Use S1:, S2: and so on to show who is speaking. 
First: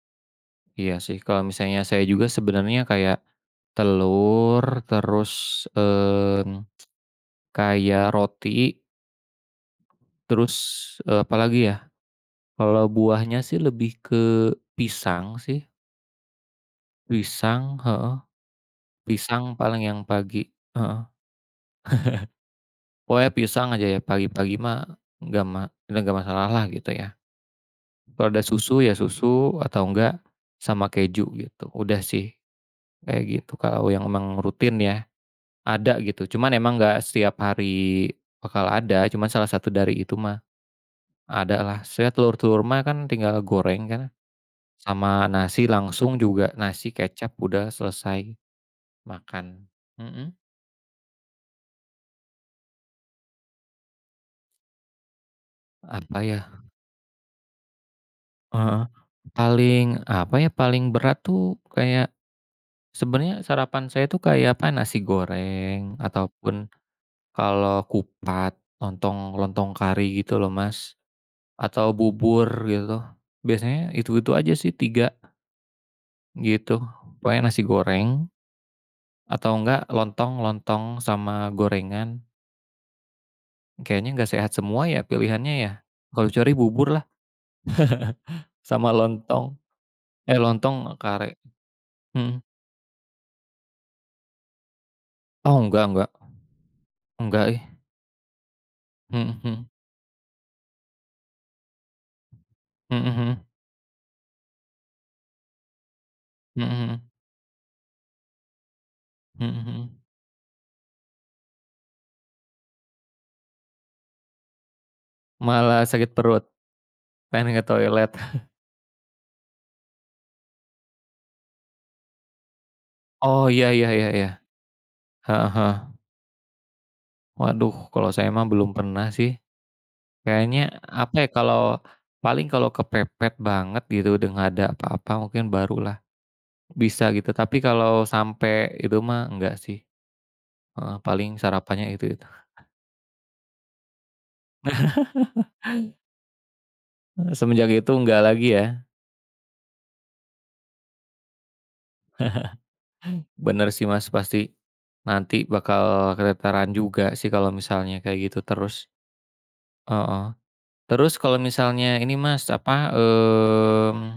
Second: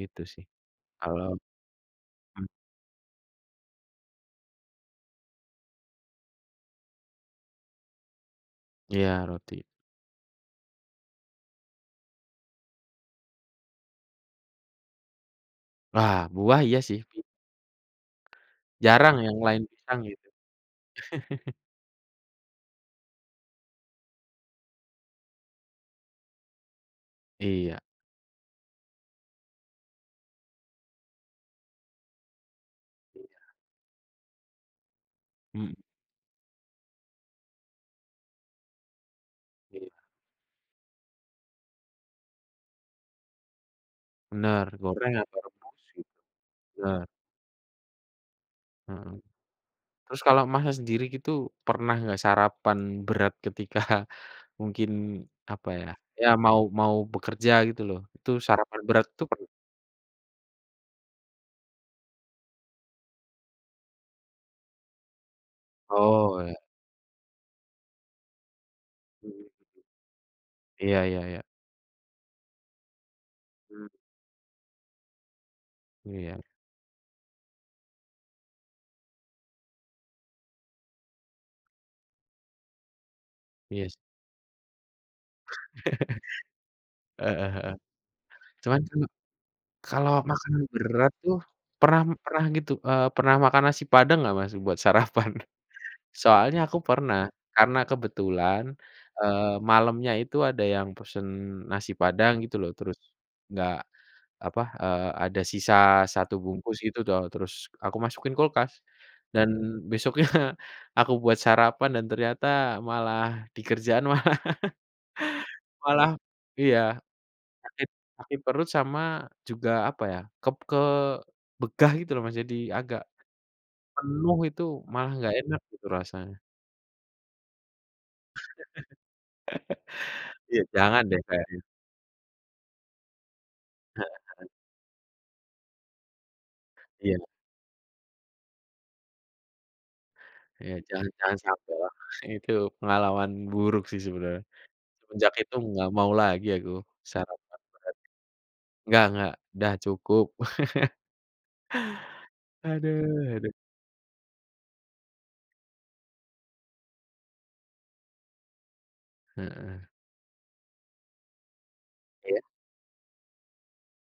S1: Gitu sih,
S2: Iya sih
S1: kalau
S2: kalau misalnya saya juga
S1: mmm.
S2: sebenarnya kayak, telur terus, mmm, kayak roti.
S1: Iya roti.
S2: Terus, eee, apalagi ya, kalau buahnya sih lebih ke pisang sih.
S1: Wah buah iya sih.
S2: Pisang, heeh,
S1: Jarang yang
S2: pisang
S1: lain
S2: paling yang
S1: pisang gitu.
S2: pagi, heeh, pokoknya pisang aja ya pagi-pagi mah nggak ma nggak masalah lah gitu ya,
S1: Iya.
S2: kalau ada susu ya susu atau enggak, sama keju gitu udah sih, kayak
S1: Iya.
S2: gitu kalau yang memang rutin ya,
S1: Mmm.
S2: ada gitu cuman emang nggak setiap hari bakal ada cuman salah satu
S1: Iya.
S2: dari itu mah, ada lah saya telur-telur mah tinggal goreng kan,
S1: Bener goreng
S2: sama
S1: atau
S2: nasi
S1: rebus gitu,
S2: langsung juga nasi
S1: bener.
S2: kecap udah selesai,
S1: Mmm,
S2: makan,
S1: terus
S2: mhm.
S1: kalau Masnya sendiri gitu pernah nggak sarapan berat ketika, mungkin apa ya,
S2: Apa
S1: ya
S2: ya.
S1: mau mau bekerja gitu loh itu sarapan
S2: Heeh,
S1: berat tuh pernah?
S2: paling apa ya paling berat tuh kayak, sebenarnya sarapan saya tuh kayak apa nasi goreng atau
S1: Oh iya.
S2: pun, kalau kupat lontong
S1: Mmm.
S2: lontong kari gitu loh Mas,
S1: Iya iya iya.
S2: atau bubur gitu
S1: Mmm.
S2: biasanya itu itu aja sih tiga.
S1: Iya.
S2: Gitu pokoknya nasi goreng. Atau enggak lontong lontong sama gorengan.
S1: Iya.
S2: Kayaknya enggak sehat semua ya pilihannya ya, kalau kecuali bubur lah,
S1: Heeh heeh, cuman
S2: sama
S1: kan,
S2: lontong,
S1: kalau
S2: eh,
S1: makan
S2: lontong
S1: berat
S2: kare,
S1: tuh, pernah
S2: mmm.
S1: pernah gitu, eee, pernah makan nasi padang gak Mas buat sarapan?
S2: Oh nggak nggak,
S1: Soalnya aku pernah
S2: nggak ih.
S1: karena kebetulan,
S2: Mhm
S1: eee,
S2: mhm.
S1: malamnya itu ada yang pesen nasi padang gitu loh terus,
S2: Mhm mhm.
S1: enggak apa, eee, ada sisa 1
S2: Mhm
S1: bungkus gitu
S2: mhm.
S1: toh terus aku masukin kulkas,
S2: Mhm
S1: dan
S2: mhm.
S1: besoknya, aku buat sarapan dan ternyata malah di kerjaan malah,
S2: Malah
S1: malah
S2: sakit perut,
S1: iya,
S2: pengen ke
S1: sakit
S2: toilet.
S1: sakit perut sama juga apa ya ke ke begah gitu loh Mas jadi agak,
S2: Oh ya ya ya ya ya,
S1: penuh itu malah nggak
S2: heeh
S1: enak itu
S2: heeh.
S1: rasanya.
S2: Waduh kalau saya mah belum pernah sih,
S1: Ya
S2: kayaknya
S1: jangan
S2: apa
S1: deh
S2: ya
S1: kayaknya.
S2: kalau paling kalau kepepet banget
S1: Heeh
S2: gitu udah
S1: heeh.
S2: nggak ada apa-apa mungkin barulah, bisa
S1: Iya.
S2: gitu tapi kalau sampai itu mah enggak sih,
S1: Iya
S2: heeh,
S1: jangan
S2: paling
S1: jangan sampai
S2: sarapannya
S1: wah
S2: itu itu.
S1: itu pengalaman buruk sih sebenarnya, semenjak itu nggak mau lagi aku sarapan berat,
S2: Semenjak itu enggak lagi ya?
S1: nggak nggak udah cukup. Haduh haduh.
S2: Bener sih Mas pasti, nanti bakal keteteran juga sih kalau misalnya kayak gitu terus,
S1: Heeh.
S2: heeh, terus kalau misalnya ini
S1: Iya.
S2: Mas apa mmm